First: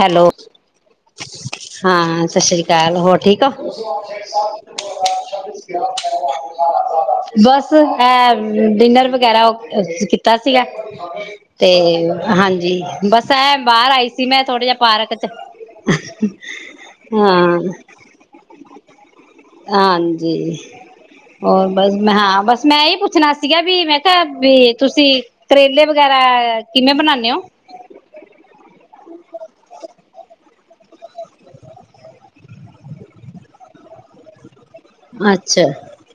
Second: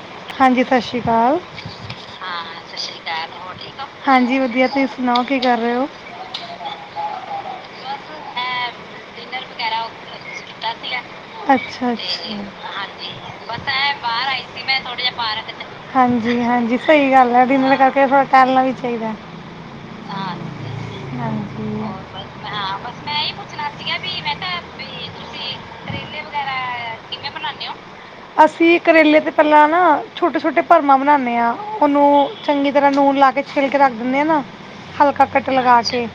Hello ਹਾਂਜੀ ਸਤਿ ਸ਼੍ਰੀ ਅਕਾਲ ਹਾਂ ਸਤਿ ਸ੍ਰੀ ਅਕਾਲ ਹੋਰ ਠੀਕ ਆ ਹਾਂਜੀ ਵਧੀਆ ਤੁਸੀਂ ਸੁਣਾਓ ਕੀ ਕਰ ਰਹੇ ਹੋ ਬਸ ਐ ਡਿਨਰ ਵਗ ਗੈਰਾ ਕੀਤਾ ਸੀਗਾ ਤੇ ਅੱਛਾ ਅੱਛਾ, ਹਾਂਜੀ ਬਸ ਐ ਬਾਹਰ ਆਈ ਸੀ ਐ ਮੈਂ ਥੋੜਾ ਜਾ ਪਾਰਕ ਚ ਹਾਂਜੀ ਹਾਂਜੀ ਸਹੀ ਗੱਲ ਹੈ ਹਾਂ ਡਿਨਰ ਕਰਕੇ ਥੋੜਾ ਟਹਿਲਣਾ ਵੀ ਚਾਹੀਦਾ ਹਾਂਜੀ ਹੋਰ ਹਾਂਜੀ ਬਸ ਮੈਂ ਹਾਂ ਬਸ ਮੈਂ ਐ ਹੀ ਪੁੱਛਣਾ ਸੀਗਾ ਵੀ ਮੈਂ ਵੀ ਤੁਸੀਂ ਕਰੇਲੇ ਵਗੈਰਾ ਕਿਵੇਂ ਬਣਾਨੇ ਓ? ਅਸੀਂ ਕਰੇਲੇ ਤੇ ਪਹਿਲਾਂ ਨਾ ਛੋਟੇ ਛੋਟੇ ਭਰਮਾਂ ਬਣਾਉਂਨੇ ਆ ਉਹਨੂੰ ਚੰਗੀ ਤਰ੍ਹਾਂ ਨੂਨ ਲਾ ਕੇ ਛਿੱਲ ਕੇ ਰੱਖ ਦਿੰਨੇ ਆ ਨਾ ਹਲਕਾ ਕੱਟ ਅੱਛਾ ਲਗਾ ਕੇ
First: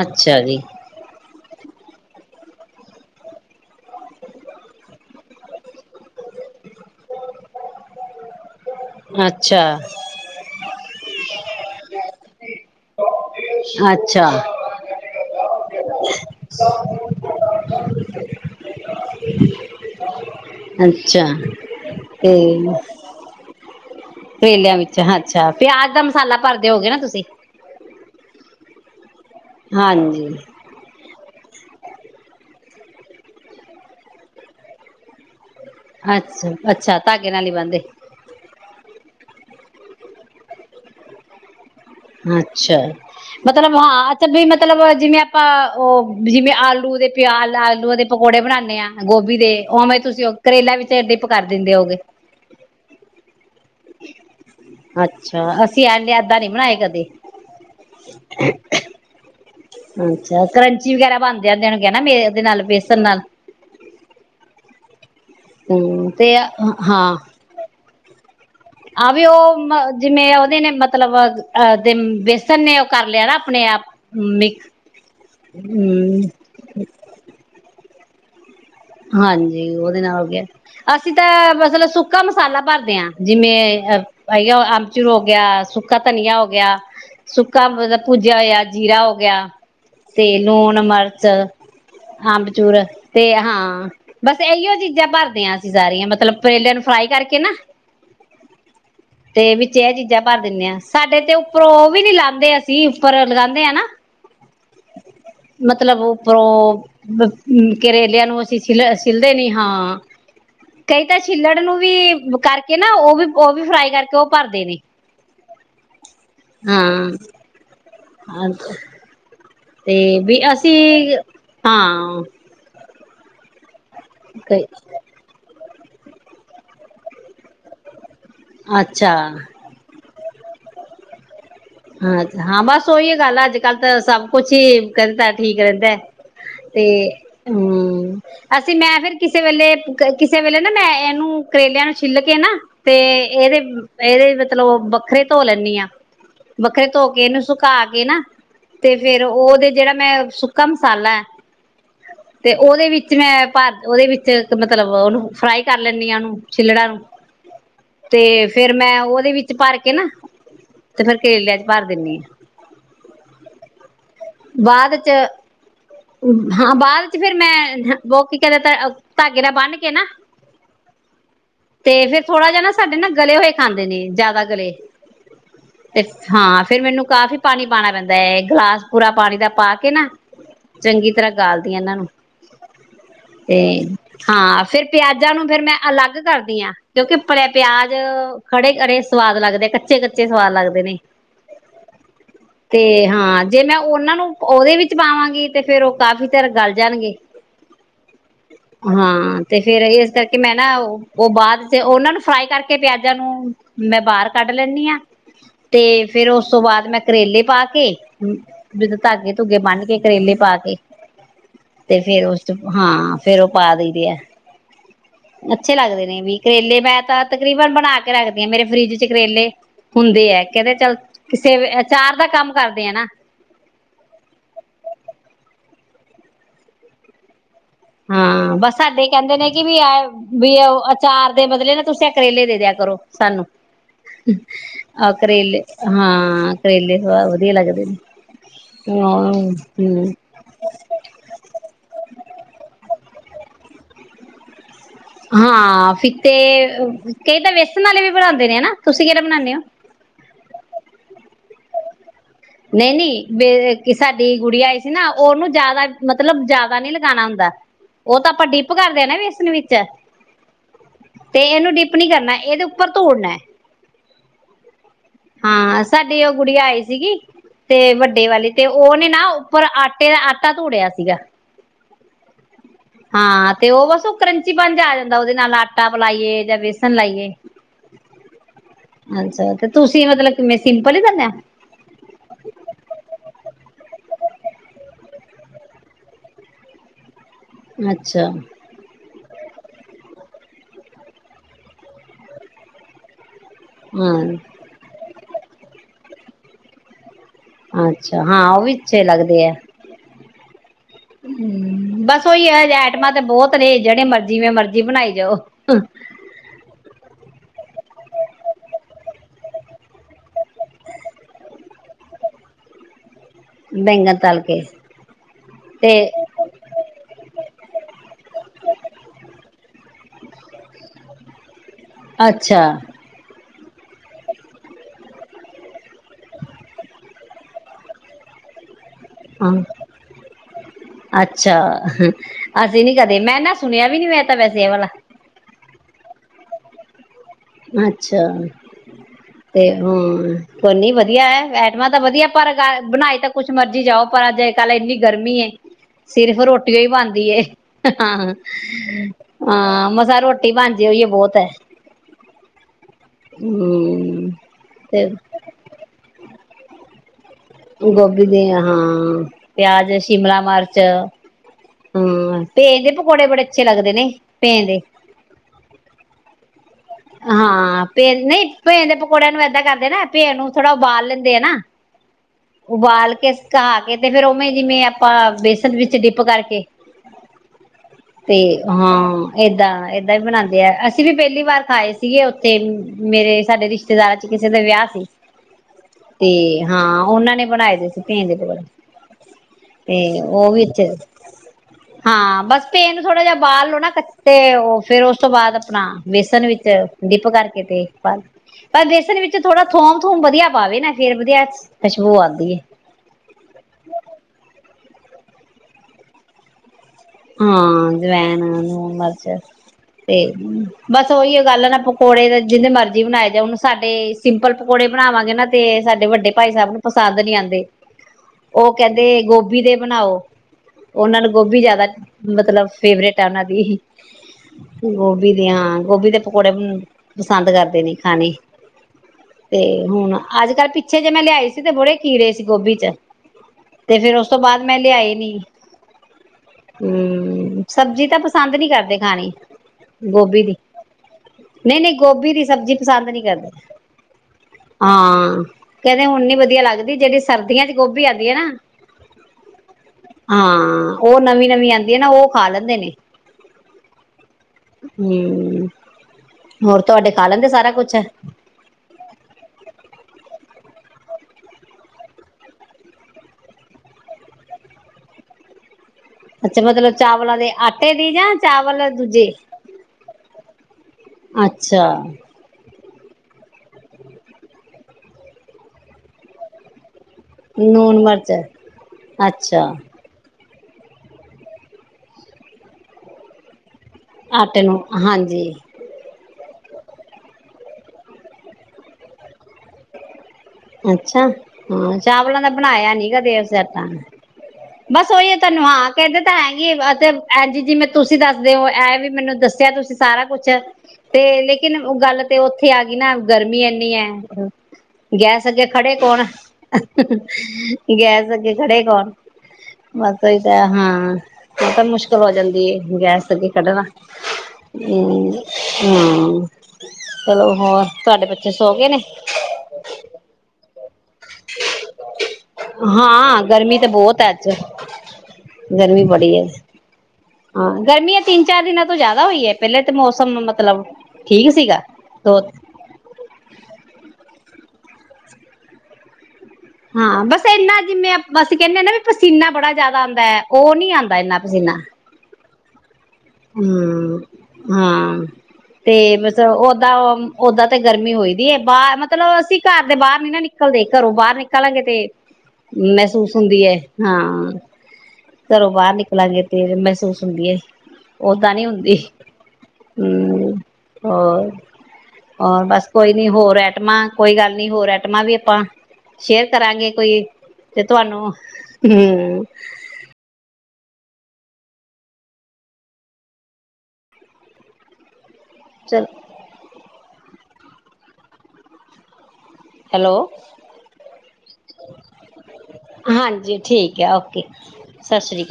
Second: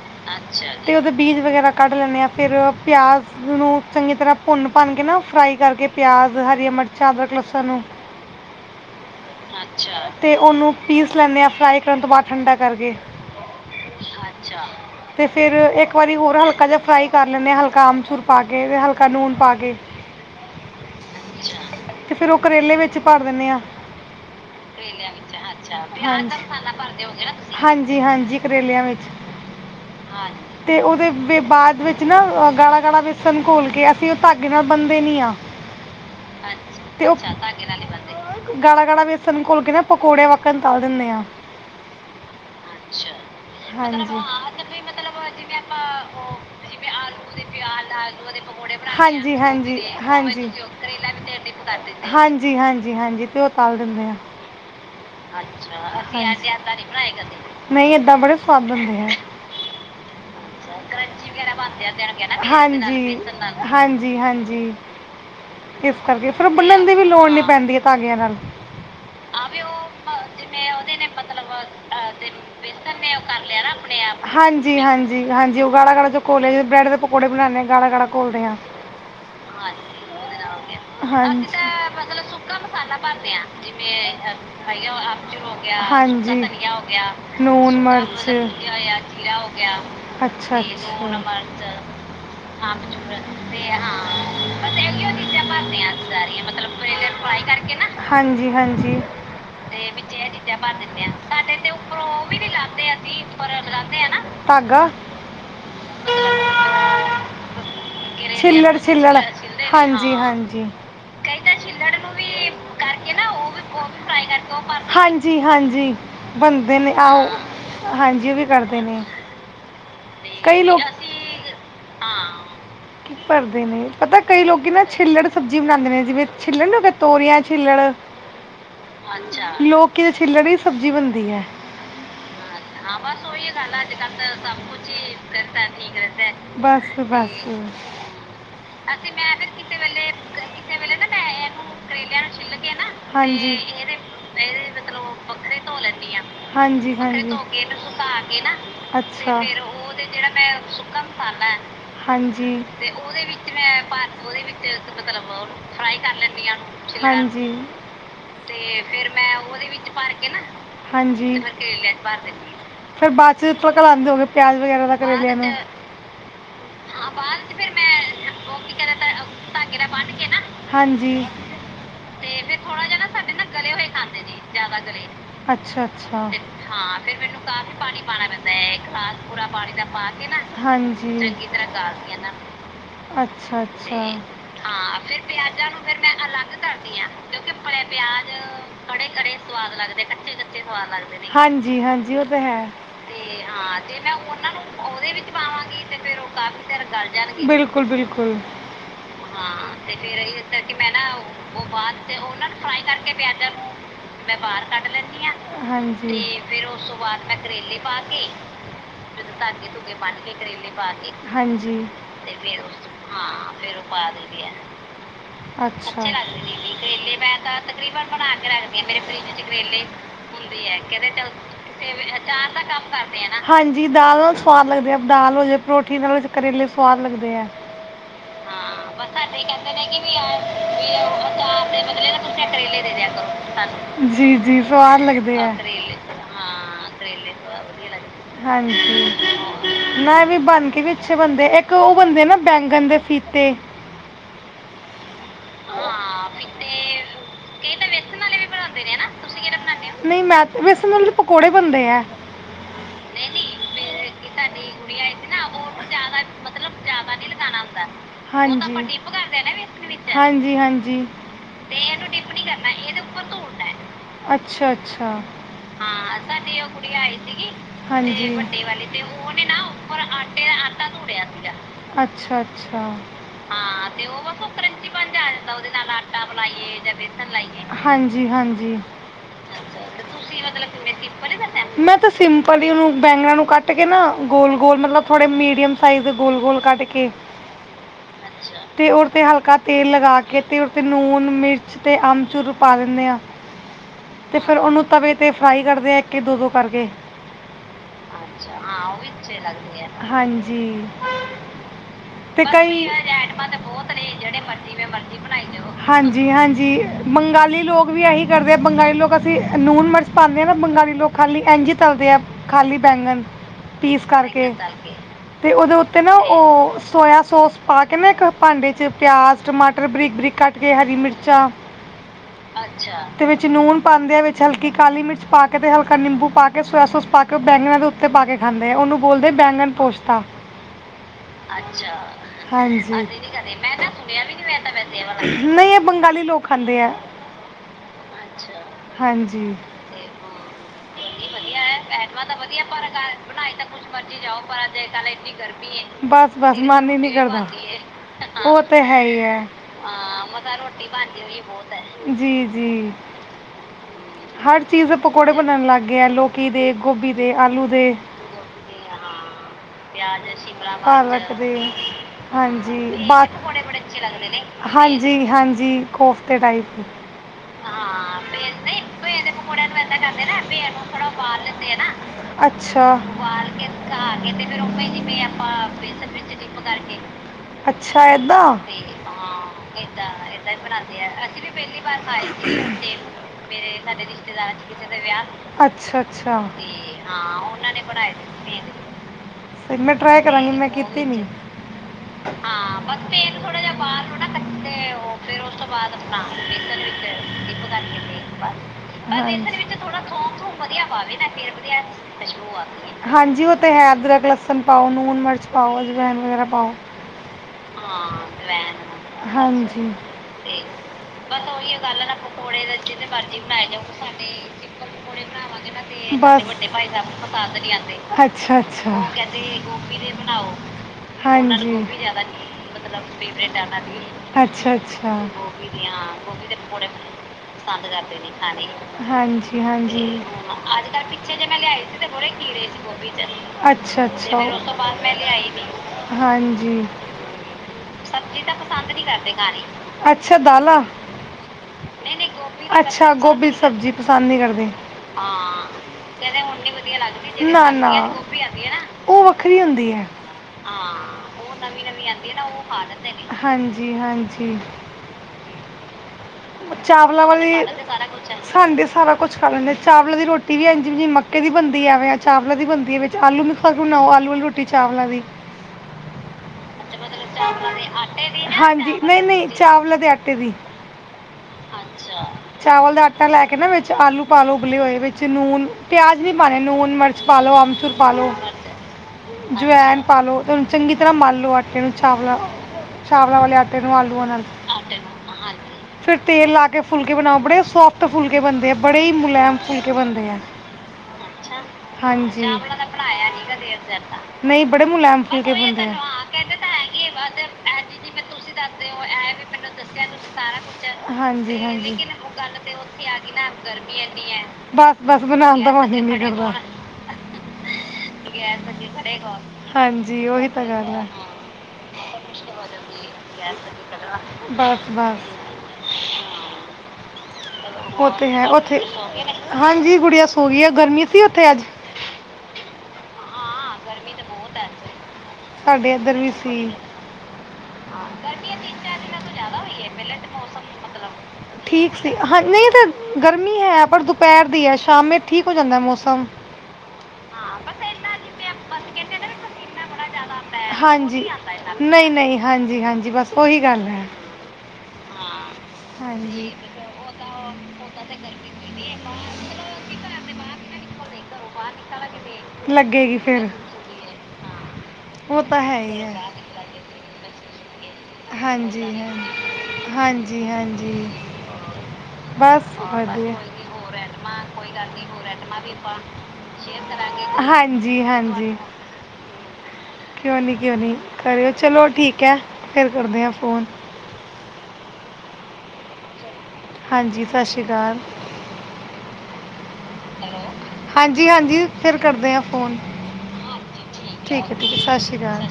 ਅੱਛਾ ਜੀ ਤੇ ਓਹਦੇ ਬੀਜ ਵਗੈਰਾ ਕੱਢ ਲੈਂਨੇ ਆ ਫਿਰ ਪਿਆਜ਼ ਨੂੰ ਚੰਗੀ ਤਰ੍ਹਾਂ ਭੁੰਨ ਭੰਨ ਕੇ ਨਾ ਫਰਾਈ ਕਰਕੇ ਪਿਆਜ਼ ਹਰੀਆਂ ਮਿਰਚਾਂ ਅਦਰਕ ਲੱਸਣ ਨੂੰ ਅੱਛਾ ਤੇ ਉਹਨੂੰ ਪੀਸ ਲੈਂਨੇ ਆ ਫਰਾਈ ਕਰਨ ਤੋਂ ਬਾਅਦ ਠੰਡਾ ਕਰਕੇ ਅੱਛਾ ਤੇ ਫਿਰ ਇੱਕ ਵਾਰੀ ਹੋਰ ਹਲ ਕਾ ਜਾ ਫਰਾਈ ਕਰ ਲੈਂਨੇ ਆ ਹਲਕਾ ਅਮਚੁਰ ਪਾ ਕੇ ਤੇ ਹਲਕਾ ਨੂਨ ਪਾ ਕੇ ਅੱਛਾ ਤੇ ਫੇਰ ਉਹ ਕਰੇਲੇ ਵਿੱਚ ਭਰ ਦੇੇਨੇ ਆ ਕਰੇਲਿਆਂ ਵਿੱਚ ਅੱਛਾ ਪਿਆਜ ਦਾ ਮਸਾਲਾ ਭਰਦੇ ਹੋਗੇ ਨਾ ਤੁਸੀਂ ਹਾਂਜੀ ਹਾਂਜੀ-ਹਾਂਜੀ ਕਰੇਲਿਆਂ ਵਿੱਚ ਹਾਂਜੀ ਤੇ ਉਹਦੇੇ ਵੇ ਵਿੱਚ ਨਾ ਓ ਗਾੜਾ-ਗਾੜਾ ਬੇਸਨ ਘੋਲ ਕੇ ਅਸੀਂ ਉਹ ਧਾਗੇ ਨਾਲ ਬੰਨਦੇ ਨੀ ਆ ਅੱਛਾ ਅੱਛਾ ਤੇ ਓ ਧਾਗੇ ਨਾਲ ਹੀ ਬੰਨਦੇ ਗਾੜਾ-ਗਾੜਾ ਵੇਸਣ ਘੁਲ ਨਾ ਪਕੌੜੇ ਵੱਕਣ ਤਲ ਦਿੰਨੇ ਆ ਅੱਛਾ ਮਤਲਬ ਹਾਂਜੀ ਹਾਂ ਅੱਛਾ ਵੀ ਮਤਲਬ ਜਿਵੇਂ ਆਪਾਂ ਓ ਜਿਵੇਂ ਆਲੂ ਦੇ ਪਿਆਜ ਆਲੂਆਂ ਦੇ ਪਕੌੜੇ ਬਣਾਨੇ ਆ ਹਾਂਜੀ ਗੋਭੀ ਦੇ ਹਾਂਜੀ ਉਵੇਂ ਤੁਸੀਂ ਹਾਂਜੀ ਕਰੇਲਾ ਵੀ ਤੇਲ ਡਿਪ ਕਰ ਦਿੰਦੇ ਹੋਗੇ। ਹਾਂਜੀ ਹਾਂਜੀ ਹਾਂਜੀ ਤੇ ਉਹ ਤਲ ਅੱਛਾ ਅਸੀਂ ਐ ਏਦਾਂ ਨੀ ਬਣਾਏ ਕਦੇ ਨਹੀਂ ਏਦਾਂ ਬੜੇ ਸਵਾਦ ਬੰਦੇ ਐ। ਅੱਛਾ ਕਰੰਚੀ ਬਣ ਵਗੈਰਾ ਬੰਨ ਹੋਣਗੇ ਨਾ ਜਾਂਦੇ ਮੇਰੇ ਉਹਦੇ ਨਾਲ ਹੋਣਗੇ ਨਾ ਬੇਸਨ ਵੇਸਨ ਨਾਲ ਹਾਂਜੀ-ਹਾਂਜੀ, ਹਾਂਜੀ ਇਸ ਹਮ ਕਰਕੇ ਤੇ ਫਿਰ ਉਹ ਦੀ ਵੀ ਲੋੜ ਨੀ ਪੈਂਦੀ ਹੈ ਧਾਗਿਆਂ ਨਾਲ। ਆਹ ਵੀ ਉਹ ਜਿਵੇਂ ਉਹਦੇ ਨੇ ਮਤਲਬ ਅਹ ਬੇਸਨ ਨੇ ਉਹ ਕਰ ਲਿਆ ਨਾ ਆਪਣੇ ਆਪ ਮਿਕਸ। ਹਾਂਜੀ ਹਾਂਜੀ ਗਾੜਾ-ਗਾੜਾ ਜਿਹਾ ਘੋਲ ਲਿਆ ਜਿਵੇਂ ਬ੍ਰੈਡ ਤੇ ਪਕੌੜੇ ਬਣਾਉਦੇ ਆ ਗਾ ਗਾੜਾ ਗਾੜਾ ਘੋਲਦੇ ਆਂ। ਹਾਂਜੀ ਉਹਦੇ ਨਾਲ ਹੋ ਗਿਆ ਅਸੀਂ ਤਾਂ ਹਾਂਜੀ ਮਤਲਬ ਸੁੱਕਾ ਮਸਾਲਾ ਭਰਦੇ ਹਾਂ ਜਿਵੇਂ ਆ ਅਮਚੂਰ ਹੋ ਗਿਆ, ਸੁੱਕਾ ਹਾਂਜੀ। ਧਨੀਆ ਹੋ ਗਿਆ, ਸੁੱਕਾ ਨੂਨ ਮਤਲਬ ਮਿਰਚ ਭੁਜਿਆ ਹੋਇਆ ਜੀਰਾ ਹੋ ਗਿਆ ਤੇ ਅੱਛਾ ਲੂਣ, ਮਿਰਚ, ਅੰਬਚੂਰ ਤੇ ਹਾਂ ਬਸ ਇਹੀਓ ਚੀਜ਼ਾਂ ਭਰਦੇ ਹਾਂ ਅਸੀਂ ਸਾਰੀਆਂ ਮਤਲਬ ਪਰੇਲਿਆਂ ਨੂੰ ਫਰਾਈ ਕਰਕੇ ਨਾ ਹਾਂਜੀ ਹਾਂਜੀ ਤੇ ਵਿੱਚ ਇਹ ਚੀਜ਼ਾਂ ਭਰ ਦਿੰਦੇ ਹਾਂ ਸਾਡੇ ਤੇ ਉੱਪਰੋਂ ਉਹ ਵੀ ਨੀ ਲਾਦੇ ਅਸੀਂ ਉੱਪਰ ਲਗਾਉਂਦੇ ਹਾਂ ਨਾ ਧਾਗਾ ਮਤਲਬ ਉੱਪਰੋਂ ਕਰੇ ਛਿੱਲੜ ਛਿੱਲੜ ਛਿਲਦੇ ਨੀ ਹਾਂ ਹਾਂਜੀ ਹਾਂਜੀ ਕਈ ਤਾਂ ਛਿੱਲੜ ਨੂੰ ਵੀ ਕਰਕੇ ਨਾ ਉਹ ਵੀ ਉਹ ਵੀ ਫਰਾਈ ਕਰਕੇ ਉਹ ਭਰਦੇ ਨੇ ਹਾਂਜੀ ਹਾਂਜੀ ਬੰਦੇ ਹਾਂ। ਨੇ ਆਓ ਹਾਂਜੀ ਉਹ ਵੀ ਕਰਦੇ ਨੇ। ਤੇ ਵੀ ਕਈ ਲੋਕ ਅਸੀਂ ਹਾਂ- ਭਰਦੇ ਨੇ। ਪਤਾ ਕਈ ਲੋਕੀ ਨਾ ਛਿੱਲੜ ਸਬ ਜ਼ੀ ਬਣਾਉਂਦੇ ਨੇ ਜਿਵੇਂ ਛਿੱਲਣ ਨੀ ਹੁੰਦੇ ਤੋਰੀਆਂ ਛਿੱਲੜ ਅੱਛਾ ਕਿਤੇ ਛਿੱਲੜ ਸਬਜ਼ੀ ਬਣਦੀ ਹੈ। ਹਾਂ ਅ ਹਾਂ ਬਸ ਓਹੀ ਗੱਲ ਆ ਅੱਜ ਕੱਲ ਤਾਂ ਸਭ ਕੁਛ ਹੀ ਕਹਿੰਦੇ ਤਾਂ ਠੀਕ ਰਹਿੰਦਾ ਤੇ ਬਸ ਬਸ ਹਮ ਅਸੀਂ ਮੈਂ ਫੇਰ ਕਿਸੇ ਵੇਲੇ ਕਿਸੇ ਵੇਲੇ ਨਾ ਮੈਂ ਇਹਨੂੰ ਕਰੇਲਿਆਂ ਨੂੰ ਛਿੱਲ ਕੇ ਨਾ ਤੇ ਇਹਦੇ-ਇਹਦੇ ਮਤਲਬ ਵੱਖਰੇ ਧੋ ਲੈਨੀ ਆ। ਵੱਖਰੇ ਹਾਂਜੀ ਤੇ ਧੋ ਕੇ ਇਹਨੂੰ ਸੁਕਾ ਕੇ ਨਾ ਤੇ ਫੇਰ ਉਹਦੇ ਜਿਹੜਾ ਜਿਹੜਾ ਮੈਂ ਸੁੱਕਾ ਮਸਾਲਾ ਹਾਂਜੀ, ਤੇ ਵਿੱਚ ਉਹਦੇ ਵਿਚ ਭਰ ਮੈਂ ਉਹਦੇ ਵਿੱਚ ਦੇ ਵਿਚ ਮਤਲਬ ਉਹਨੂੰ ਫਰਾਈ ਲੈਂਦੀ ਕਰ ਹਾਂ ਉਹਨੂੰ ਲੈਨੀ ਆ ਛਿੱਲੜਾ ਨੂੰ ਹਾਂਜੀ, ਤੇ ਫਿਰ ਮੈਂ ਓਦੇ ਵਿਚ ਭਰ ਕੇ ਨਾ ਤੇ ਫੇਰ ਹਾਂਜੀ ਕਰੇਲਿਆਂ ਚ ਭਰ ਦਿੰਦੀ ਹਾਂ ਫੇਰ ਬਾਅਦ ਚ ਤੜਕਾ ਲਾਂਦੇ ਹੋ ਗਏ। [unintelligible] ਹਾਂ ਬਾਅਦ ਚ ਹਾਂ ਬਾਅਦ ਫੇਰ ਬਾਦ ਚ ਮੈ ਮੈਂ ਉਹ ਕੀ ਕਿ ਕਹਿੰਦੇ ਧਾਗੇ ਨਾਲ ਬੰਨ ਕੇ ਨਾ ਹਾਂਜੀ ਤੇ ਫਿਰ ਥੋੜਾ ਜਿਹਾ ਨਾ ਸਾਡੇ ਗਲੇ ਹੋਏ ਖਾਂਦੇ ਨੇ ਜਿਆਦਾ ਗੱਲੇ ਤੇ ਅੱਛਾ-ਅੱਛਾ ਹਾਂ ਫੇਰ ਫਿਰ ਕਾਫ਼ੀ ਮੈਨੂੰ ਕਾਫੀ ਪਾਉਣਾ ਪਾਣੀ ਪੈਂਦਾ ਪਾਣਾ ਹੈ ਗਲਾਸ ਪੈਂਦਾ। ਪੂਰਾ ਪਾ ਪੂਰਾ ਦਾ ਪਾਣੀ ਨਾ ਪਾ ਕੇ ਹਾਂਜੀ ਤਰ੍ਹਾਂ ਚੰਗੀ ਤਰਾਂ ਇਹਨਾਂ ਨੂੰ ਗਾਲਦੀ ਆਂ ਏਨਾਂ ਨੂੰ ਤੇ ਅੱਛਾ-ਅੱਛਾ ਫਿਰ ਹਾਂ ਫੇਰ ਪਿਆਜ਼ਾਂ ਫਿਰ ਪਿਆਜਾਂ ਨੂੰ ਮੈਂ ਅਲੱਗ ਅਲਗ ਹਾਂ ਕਰਦੀ ਆਂ ਕਿਉਂਕਿ ਪ ਪਿਆਜ ਪਿਆਜ਼ ਖੜੇ ਖੜੇ ਕੜੇ- ਕੜੇ ਲੱਗਦੇ ਸਵਾਦ ਲਗਦੇ ਕੱਚੇ ਨੇ ਕੱਚੇ ਕਚੇ- ਕਚੇ ਲੱਗਦੇ ਸਵਾਦ ਲਗਦੇ ਨੇ ਹਾਂਜੀ- ਹਾਂਜੀ ਓਹ ਤਾਂ ਹੈ। ਤੇ ਹਾਂ ਜੇ ਮੈਂ ਉਹਦੇ ਵਿੱਚ ਪਾਵਾਂਗੀ ਤੇ ਫੇਰ ਉਹ ਕਾਫ਼ੀ ਤਰ ਗਲ ਜਾਣਗੇ ਬਿਲਕੁਲ ਬਿਲਕੁਲ ਹਾਂ ਤੇ ਫੇਰ ਇਸ ਕਰਕੇ ਮੈਂ ਨਾ ਉਹ ਬਾਅਦ ਚ, ਉਹਨਾਂ ਨੂੰ ਫਰਾਈ ਕਰਕੇ ਪਿਆਜਾਂ ਨੂੰ ਮੈਂ ਬਾਹਰ ਕੱਢ ਲੈਦੀ ਆਂ ਤੇ ਹਾਂਜੀ ਫੇਰ ਉਸ ਤੋਂ ਬਾਅਦ ਮੈਂ ਕਰੇਲੇ ਪਾ ਕੇ ਹੂੰ ਵਿਦ ਧਾਗੇ-ਧੁਗੇ ਬੰਨ ਕੇ ਕਰੇਲੇ ਪਾ ਕੇ ਤੇ ਫੇਰ ਉਸ ਚ ਹਾਂ ਫੇਰ ਉਹ ਪਾ ਦਈਦੇ ਆ, ਅੱਛੇ ਲੱਗਦੇ ਨੇ ਵੀ ਕਰੇਲੇ ਮੈਂ ਤਾਂ ਤਕਰੀਬਨ ਬਣਾ ਕੇ ਰੱਖਦੀ ਆਂ, ਮੇਰੇ ਫਰਿਜ ਚ ਕਰੇਲੇ ਹੁੰਦੇ ਆ ਕਹਿੰਦੇ ਚੱਲ ਕਿਸੇ ਅਚਾਰ ਦਾ ਕੰਮ ਕਰਦੇ ਆ ਨਾ। ਕਹਿਣਾ ਹਾਂਜੀ, ਦਾਲ ਨਾਲ ਸਵਾਦ ਲੱਗਦੇ ਆ ਦਾਲ ਹੋ ਜੇ, ਪਰੋਠੀ ਨਾਲ ਕਰੇਲੇ ਸੁਆਦ ਲੱਗਦੇ ਆ। ਹੂੰ, ਬਸ ਸਾਡੇ ਕਹਿੰਦੇ ਨੇ ਕਿ ਆਹ ਵੀ ਉਹ ਅਚਾਰ ਦੇ ਬਦਲੇ ਨਾ ਤੁਸੀਂ ਆਹ ਕਰੇਲੇ ਦੇ ਦਿਆ ਕਰੋ ਸਾਨੂੰ ਜੀ ਜੀ ਸਵਾਦ ਆ ਲੱਗਦੇ ਕਰੇਲੇ ਹਾਂ, ਕਰੇਲੇ ਸੁਆਦ ਵਧੀਆ ਲੱਗਦੇ ਨੇ। ਹਾਂਜੀ, ਹਮ ਨਾ ਵੀ ਬਣ ਕੇ ਵੀ ਅੱਛੇ ਬਣਦੇ, ਇੱਕ ਉਹ ਬਣਦੇ ਨਾ ਬੈਂਗਨ ਹੁੰਦੇ ਫੀਤੇ ਹਾਂ, ਫੀਤੇ ਕਈ ਤਾਂ ਵੇਸਣ ਵਾਲੇ ਵੀ ਬਣਾਦੇ ਨੇ, ਹਨਾ ਤੁਸੀਂ ਕਿਹੜੇ ਬਣਾਂਦੇ ਹੋ? ਵੇਸਨ ਨਾਲ ਵੀ ਪਕੌੜੇ ਬਣਦੇ ਐ। ਨਹੀਂ-ਨਹੀਂ, ਬੇ ਸਾਡੀ ਗੁੜੀਆ ਆਈ ਸੀ ਨਾ, ਉਹਨੂੰ ਜ਼ਿਆਦਾ ਮਤਲਬ ਜਿਆਦਾ ਨੀ ਲਗਾਣਾ ਹੁੰਦਾ, ਉਹ ਤਾਂ ਆਪਾਂ ਡਿਪ ਕਰਦੇ ਆ ਨਾ ਬੇਸਣ ਵਿੱਚ ਹਾਂਜੀ ਹਾਂਜੀ ਤੇ ਇਹਨੂੰ ਡਿਪ ਨੀ ਕਰਨਾ ਇਹਦੇ ਉੱਪਰ ਤੁੜਨਾ। ਅੱਛਾ, ਅੱਛਾ ਹਾਂ, ਸਾਡੀ ਉਹ ਕੁੜੀ ਆਈ ਸੀਗੀ। ਹਾਂਜੀ ਤੇ ਮੰਡੇ ਵਾਲੇ ਤੇ ਉਹਨੇ ਨਾ ਉੱਪਰ ਆਟੇ ਦਾ ਆਟਾ ਤੁੜਿਆ ਸੀਗਾ। ਅੱਛਾ, ਅੱਛਾ-ਅੱਛਾ। ਹਾਂ, ਤੇ ਉਹ ਵਾਹ ਕਰੰਚੀਪਨ ਜਾ ਆ ਜਾਂਦਾ ਉਹਦੇ ਨਾਲ ਆਟਾ ਲਾਈਏ ਜਾਂ ਬੇਸਨ ਲਾਈਏ, ਹਾਂਜੀ-ਹਾਂਜੀ ਤੇ ਤੁਸੀਂ ਮਤਲਬ ਕਿਵੇਂ ਪੂਰੇ ਸਿੰਪਲ ਹੀ, ਮੈਂ ਤਾਂ ਸਿੰਪਲ ਹੀ ਬੈਂਗਨ ਨੂੰ ਕੱਟ ਕੇ ਨਾ ਗੋਲ-ਗੋਲ ਮਤਲਬ ਥੋੜੇ ਮੀਡੀਅਮ ਸਾਈਜ਼ ਦੇ ਗੋਲ-ਗੋਲ ਕੱਟ ਕੇ ਅੱਛਾ। ਤੇ ਉਹਦੇ ਤੇ ਹਲਕਾ ਤੇਲ ਲਗਾ ਕੇ ਤੇ ਉੱਤੇ ਨੂਣ-ਮਿਰਚ ਤੇ ਅੰਬਚੂਰ ਪਾ ਦਿੰਦੇ ਹਾਂ। ਤੇ ਹਾਂ ਫੇਰ ਉਹਨੂੰ ਤਵੇ ਤੇ ਫਰਾਈ ਕਰਦੇ ਆ, ਇੱਕ-ਇੱਕ, ਦੋ-ਦੋ ਕਰਕੇ ਅੱਛਾ, ਹਾਂ ਉਹ ਵੀ ਅੱਛੇ ਲੱਗਦੇ ਆ। ਦੀ ਬਸ ਤੇ ਉਹੀ ਹੈ ਕਈ ਐਟਮਾਂ ਤੇ ਬਹੁਤ ਨੇ ਜਿਹੜੇ ਮਰਜੀ ਜਿਵੇਂ ਮਰਜੀ ਬਣਾਈ ਜਾਓ ਹਾਂਜੀ-ਹਾਂਜੀ, ਬੰਗਾਲੀ ਲੋਕ ਵੀ ਇਹੀ ਕਰਦੇ ਆ, ਬੰਗਾਲੀ ਲੋਕ ਅਸੀਂ ਨੂਣ-ਮਿਰਚ ਪਾਂਦੇ ਹਾਂ ਨਾ, ਬੰਗਾਲੀ ਲੋਕ ਖਾਲੀ ਇੰਝ ਹੀ ਚੱਲਦੇ ਆ, ਖਾਲੀ ਬੈਂਗਣ ਪੀਸ ਬੈਂਗਣ ਤਲ ਕਰਕੇ ਕੇ ਤੇ ਉਹਦੇ ਉੱਤੇ ਨਾ ਉਹ ਸੋਇਆ ਸੋਸ ਪਾ ਕੇ ਨਾ ਇੱਕ ਭਾਂਡੇ ਚ ਪਿਆਜ, ਟਮਾਟਰ ਬਟਰ ਬਰੀਕ-ਬਰੀਕ ਕੱਟ ਕੇ ਹਰੀ ਮਿਰਚਾਂ ਅੱਛਾ, ਤੇ ਵਿੱਚ ਚ ਨੂਨ ਪਾਂਦੇ ਆ ਵਿੱਚ ਹਲਕੀ ਕਾਲੀ ਮਿਰਚ ਪਾ ਕੇ ਤੇ ਹਲਕਾ ਨਿੰਬੂ ਪਾ ਕੇ ਤੇ ਸੋਇਆ ਸੌਸ ਪਾ ਕੇ ਬੈਂਗਣਾ ਦੇ ਉੱਤੇ ਪਾ ਕੇ ਖਾਂਦੇ ਆ ਉਹਨੂੰ ਬੋਲਦੇ ਹਾਂ ਬੈਗਣ ਪੋਸ਼ਤਾ ਅੱਛਾ, ਅਸੀਂ ਤੇ ਕਦੇ, ਮੈਂ ਨਾ, ਮੈਂ ਤਾਂ ਸੁਣਿਆ ਵੀ ਨਹੀਂ ਮੈਂ ਤਾਂ ਇਹ ਵਾਲਾ, ਨਹੀਂ ਇਹ ਬੰਗਾਲੀ ਲੋਕ ਖਾਂਦੇ ਆ ਅੱਛਾ ਹਾਂਜੀ ਤੇ ਹੋਰ ਕੋਈ ਨੀ ਵਧੀਆ ਆਈਟਮਾਂ ਤਾਂ ਵਧੀਆ ਪਰ ਬਣਾਈ ਤਾਂ ਕੁੱਛ ਮਰਜੀ ਜਾਓ ਪਰ ਅੱਜ ਕੱਲ ਇੰਨੀ ਗਰਮੀ ਬਸ ਸਿਰਫ਼ ਬਸ ਰੋਟੀਓ ਹੀ ਮਨ ਨਹੀਂ ਬਣਦੀ ਕਰਦਾ ਹਾਂ ਉਹ ਤੇ ਹੈ ਹੀ ਹੈ ਹਾਂ ਮਸਾਂ ਰੋਟੀ ਬਣ ਜਾਏ ਓਹੀਓ ਬਹੁਤ ਏ ਜੀ ਜੀ ਹਰ ਚੀਜ਼ ਤੇ ਪਕੌੜੇ ਬਣਾਣ ਲੱਗ ਗਈ ਲੋਕੀ ਦੇ ਗੋਭੀ ਦੇ ਆਲੂ ਦੇ ਗੋਭੀ ਦੀ ਹਾਂ ਪਿਆਜ ਸ਼ਿਮਲਾ ਮਿਰਚ ਭੇਜ ਦੇ [unintelligible] ਪਕੌੜੇ ਬੜੇ ਅੱਛੇ ਲੱਗਦੇ ਨੇ ਭੇਜ ਦੇ। ਪਈ ਹਾਂ ਭੇ ਨਹੀਂ ਭੇ ਦੇ ਪਕੌੜਿਆਂ ਨੂੰ ਏਦਾਂ ਕਰਦੇ ਨਾ ਭੇ ਨੂੰ ਥੋੜਾ ਉਬਾਲ ਲੈਂਦੇ ਆ ਨਾ ਅੱਛਾ ਉਬਾਲ ਕੇ ਸੁਕਾ ਕੇ ਤੇ ਫੇਿਰ ਉਵੇਂ ਜਿਵੇਂ ਆਪਾਂ ਬੇਸਨ ਵਿੱਚ ਡਿਪ ਕਰਕੇ ਅੱਛਾ ਤੇ ਏਦਾਂ ਹਾਂ ਏਦਾਂ ਏਦਾਂ ਵੀ ਬਣਾਉਦੇ ਆ ਅਸੀਂ ਵੀ ਪਹਿਲੀ ਵਾਰ ਆਏ ਸੀਗੇ ਉੱਥੇ ਮੇਰੇ ਸਾਡੇ ਰਿਸ਼ਤੇਦਾਰਾਂ ਚ ਕਿਸੇ ਦਾ ਵਿਆਹ ਸੀ ਅਛਾ ਤੇ ਅਛਾ ਹਾਂ ਨੇ ਬਣਾਏ ਉਹਨਾਂ ਦੇ ਸੀ ਬਣਿਆ ਭੇਜ ਦੇ ਪਕੌੜੇ। ਸੀ ਮੈਂ ਤੇ ਟਰਾਈ ਕਰਗੀ ਉਹ ਵੀ ਅੱਛੇ ਬਸ ਤੇਲ ਹਾਂ ਬਸ ਪੇ ਨੂੰ ਥੋੜਾ ਜਿਹਾ ਬਾਲ ਲੋ ਨਾ ਤੇ ਪਾ ਡਿੱਪ ਕਰਕੇ ਤੇ ਪਰ ਬੇਸਣ ਵਿੱਚ ਹਾਂਜੀ। ਥੋੜਾ ਥੋਮ ਥੋਮ ਵਧੀਆ ਪਾਵੇ ਨਾ ਫੇਰ ਵਧੀਆ ਖੁਸ਼ਬੂ ਆਉਂਦੀ ਹੈ ਹਾਂਜੀ ਉਹ ਤੇ ਹੈ ਅਦਰਕ ਲਸਣ ਪਾਓ ਲੂਣ ਮਿਰਚ ਪਾਓ ਅਜਵੈਨ ਵਗੈਰਾ ਪਾਓ ਹਾਂਜੀ ਅਜਵਾਣ ਲੂਣ ਮਿਰਚ ਹਾਂਜੀ ਤੇ ਬਸ ਓਹੀ ਗਲ ਨਾ ਪਕੌੜੇ ਜਿਨ੍ਹਾਂ ਮਰਜ਼ੀ ਬਣਾਉਣ ਸਾਡੇ ਸਿੰਪਲ ਪਕੌੜੇ ਬਣਾ ਬਣਾਵਾਂਗੇ ਨਾ ਤੇ ਸਾਡੇ ਵੱਡੇ ਭਾਈ ਸਾਹਿਬ ਨੂੰ ਪਸੰਦ ਨੀ ਆਉਂਦੇ ਅੱਛਾ ਉਹ ਅੱਛਾ ਕਹਿੰਦੇ ਗੋਭੀ ਦੇ ਬਣਾਓ ਉਹਨਾਂ ਨੂੰ ਗੋਭੀ ਜ਼ਿਆਦਾ ਮਤਲਬ ਫੇਵਰੇਟ ਆ ਉਹਨਾਂ ਦੀ ਅੱਛਾ ਅੱਛਾ ਗੋਭੀ ਦੇ ਹਾਂ ਗੋਭੀ ਦੇ ਪਕੌੜੇ ਪਸੰਦ ਕਰਦੇ ਨੇ ਖਾਣੇ ਤੇ ਹਾਂਜੀ ਹੁਣ ਅੱਜ ਕੱਲ੍ਹ ਪਿੱਛੇ ਜੇ ਮੈਂ ਲਿਆਈ ਸੀ ਤੇ ਬੜੇ ਕੀੜੇ ਸੀ ਗੋਭੀ ਚ ਤੇ ਫੇਰ ਉਸ ਤੋਂ ਬਾਅਦ ਮੈਂ ਲਿਆਏ ਨੀ ਹਾਂਜੀ [unintelligible] ਹਮ ਸਬਜ਼ੀ ਤਾਂ ਪਸੰਦ ਨੀ ਕਰਦੇ ਖਾਣੀ ਅੱਛਾ ਗੋਭੀ ਦੀ ਦਾਲਾਂ ਨਹੀਂ ਨਹੀਂ ਗੋਭੀ ਦੀ ਸਬਜ਼ੀ ਪਸੰਦ ਅੱਛਾ ਨੀ ਕਰਦੇ ਗੋਭੀ ਸਬਜ਼ੀ ਪਸੰਦ ਨਹੀਂ ਕਰਦੇ ਹਾਂ ਕਹਿੰਦੇ ਹੁਣ ਨੀ ਵਧੀਆ ਲੱਗਦੀ ਜਿਹੜੀ ਸਰਦੀਆਂ ਨਾ ਚ ਨਾ ਗੋਭੀ ਆਉਂਦੀ ਹੈ ਨਾ ਉਹ ਵੱਖਰੀ ਹੁੰਦੀ ਆ ਨਵੀਂ ਨਵੀਂ ਆਉਂਦੀ ਨਾ ਉਹ ਖਾਂ ਲੈਂਦੇ ਨੇ ਹਾਂਜੀ ਹਾਂਜੀ ਹਮ ਹੋਰ ਤੁਹਾਡੇ ਚਾਵਲਾਂ ਖਾ ਲੈਂਦੇ ਵਾਲੀ ਸਾਰਾ ਕੁਛ ਸਾਡੇ ਸਾਰਾ ਕੁਛ ਖਾ ਲੈਂਦੇ ਦੀ ਰੋਟੀ ਵੀ ਆ ਮੱਕੇ ਦੀ ਬਣਦੀ ਹੈ ਚਾਵਲ ਦੀ ਬਣਦੀ ਹੈ ਆਲੂ ਬਣਾਓ ਆਲੂ ਵਾਲੀ ਰੋਟੀ ਚਾਵਲਾਂ ਦੀ ਅੱਛਾ ਮਤਲਬ ਚਾਵਲਾਂ ਦੇ ਆਟੇ ਦੀ ਜਾਂ ਚਾਵਲ ਹਾਂਜੀ ਨਹੀਂ ਦੂਜੇ ਨਹੀਂ ਚਾਵਲਾਂ ਦੇ ਆਟੇ ਦੀ ਅੱਛਾ ਚਾਵਲ ਦਾ ਆਟਾ ਲੈ ਕੇ ਨਾ ਵਿੱਚ ਆਲੂ ਪਾਲੋ ਹੋਏ ਵਿੱਚ ਲੂਣ ਪਿਆਜ [unintelligible] ਲੂਣ ਪਾਲੋ ਪਾ ਲੋ ਅਮਚੂਰ ਨੂਨ ਪਾ ਮਿਰਚ ਲਓ ਅੱਛਾ ਜਵੈਨ ਪਾ ਲਓ ਤੁਹਨੂੰ ਚੰਗੀ ਤਰ੍ਹਾਂ ਮਨ ਲੋ ਆਟੇ ਨੂੰ ਚਾਵਲਾ ਚਾਵਲਾਂ ਵਾਲੇ ਅਟੇ ਆਲੂਆਂ ਨਾਲ ਆਟੇ ਨੂੰ ਹਾਂਜੀ ਹਾਂਜੀ ਫਿਰ ਤੇਲ ਲਗਾ ਕੇ ਫੁਲਕੇ ਬਣਾਓ ਬੜੇ ਸੋਫਟ ਫੁਲਕੇ ਬਣਦੇ ਬੜੇ ਹੀ ਮੁਲੈਮ ਫੁਲਕੇ ਬੰਦੇ ਆ ਅੱਛਾ ਹਾਂ ਚਾਵਲਾਂ ਹਾਂਜੀ ਦਾ ਬਣਾਇਆ ਨੀ ਗਾ ਦੇ ਆਟਾ ਨਹੀਂ ਬੜੇ ਬਸ ਮੁਲਾਇਮ ਓਹੀ ਹੈ ਫੁਲਕੇ ਤੁਹਾਨੂੰ ਬਣਦੇ ਹਾਂ ਆ ਕਹਿੰਦੇ ਤਾਂ ਹੈਗੀ ਐਜੀ ਜਿਵੇਂ ਤੁਸੀਂ ਦੱਸਦੇ ਹੋ ਐ ਵੀ ਮੈਨੂੰ ਦੱਸਿਆ ਤੁਸੀਂ ਸਾਰਾ ਕੁਛ ਤੇ ਹਾਂਜੀ ਲੇਕਿਨ ਹਾਂਜੀ ਗੱਲ ਤੇ ਉੱਥੇ ਆ ਗਈ ਨਾ ਗਰਮੀ ਇਨੀ ਹੈ। ਬਸ ਬਸ ਗੈਸ ਬਣਾਉਣ ਅੱਗੇ ਦਾ ਮਨ ਖੜੇ ਹੀ ਨਹੀਂ ਕੌਣ, ਕਰਦਾ ਗੈਸ ਅੱਗੇ ਖੜੇ ਕੌਣ ਬਸ ਹਾਂਜੀ ਹੀ ਉਹੀ ਤਾਂ ਹਾਂ ਮ ਤਾਂ ਮੁਸ਼ਕਿਲ ਹੋ ਜਾਂਦੀ ਗੈਸ ਅੱਗੇ ਕਢਣਾ ਬਸ ਬਸ ਹਮ ਹਾਂ ਚਲੋ ਹੋਰ ਉਹ ਤੁਹਾਡੇ ਤੇ ਹੈ ਬੱਚੇ ਸੋ ਉੱਥੇ ਗਏ ਨੇ ਹਾਂਜੀ ਗੁਰੀਆ ਸੋ ਗਈ ਹੈ ਗਰਮੀ ਸੀ ਉੱਥੇ ਅੱਜ ਹਾਂ ਗਰਮੀ ਤਾਂ ਬਹੁਤ ਹੈ ਅੱਜ ਸਾਡੇ ਗਰਮੀ ਇੱਧਰ ਵੀ ਬੜੀ ਏ ਹੋਈ ਹੈ ਪਹਿਲੇ ਤੇ ਮੌਸਮ ਮਤਲਬ ਸੀਗਾ ਠੀਕ ਸੀ ਦੋ ਹ ਨਹੀਂ ਤੇ ਗਰਮੀ ਹੈ ਪਰ ਪੈਦੀ ਹੈ ਸ਼ਾਮੇ ਠੀਕ ਹੋ ਜਾਂਦਾ ਮੌਸਮ ਹਾਂ ਬਸ ਇਨਾ ਜਿਵੇਂ ਅਸੀਂ ਕਹਿੰਦੇ ਹ ਨਾ ਵੀ ਪਸੀਨਾ ਬੜਾ ਜਿਆਦਾ ਆਉਂਦਾ ਹੈ ਉਹ ਨੀ ਆਉਂਦਾ ਹਾਂਜੀ ਇੰਨਾ ਪਸੀਨਾ ਨਹੀਂ ਨਹੀਂ ਹਾਂਜੀ ਹਾਂਜੀ। ਉਹੀ ਗੱਲ ਹੈ ਹਮ ਹਾਂ ਤੇ ਹਾਂਜੀ ਮਸ ਓਦਾਂ ਓਦਾਂ ਤੇ ਗਰਮੀ ਹੋਈ ਦੀ ਹੈ ਬਾਹ ਮਤਬ ਮਤਲਬ ਅਸੀਂ ਘਰ ਦੇ ਬਾਹਰ ਨੀ ਨਾ ਨਿਕਲਦੇ ਘਰੋਂ ਬਾਹਰ ਨਿਕਲਾਂਗੇ ਤੇ ਲੱਗੇਗੀ ਮਹਿਸੂਸ ਫਿਰ ਹੁੰਦੀ ਹੈ ਹਾਂ ਚ ਤਾਂ ਉਹ ਹੈ ਬਾਹਰ ਹੀ ਨਿਕਲਾਂਗੇ ਤੇਰੇ ਮਹਿਸੂਸ ਹ ਓਦਾਂ ਨੀ ਹਾਂਜੀ ਹੁੰਦੀ, ਹਾਂਜੀ ਹਾਂਜੀ ਹਮ ਹਾਂਜੀ ਹੋਰ ਹੋਰ ਬਸ ਕੋਈ ਨੀ ਹੋਰ ਐਟਮਾਂ ਕੋਈ ਗੱਲ ਨੀ ਹੋਰ ਐਟਮਾਂ ਵੀ ਆਪਾਂ ਸ਼ੇਅਰ ਕਰਾਂਗੇ ਕੋਈ ਤੇ ਹਾਂਜੀ ਤੁਹਾਨੂੰ ਹਾਂਜੀ ਹਮ ਕਿਉਂ ਨੀ ਕਿਉਂ ਨੀ ਕਰਿਓ ਚਲੋ ਠੀਕ ਹੈ। ਫਿਰ ਕਰਦੇ ਹਾਂ ਫੋਨ। ਚੱਲ। ਹਾਂਜੀ ਸਤਿ ਸ਼੍ਰੀ ਅਕਾਲ। ਹੈਲੋ ਹਾਂਜੀ ਹਾਂਜੀ ਫਿਰ ਕਰਦੇ ਆ ਫੋਨ ਹਾਂਜੀ ਠੀਕ ਆ ਓਕੇ ਠੀਕ ਹੈ ਠੀਕ ਹੈ ਸਤਿ ਸ੍ਰੀ ਅਕਾਲ।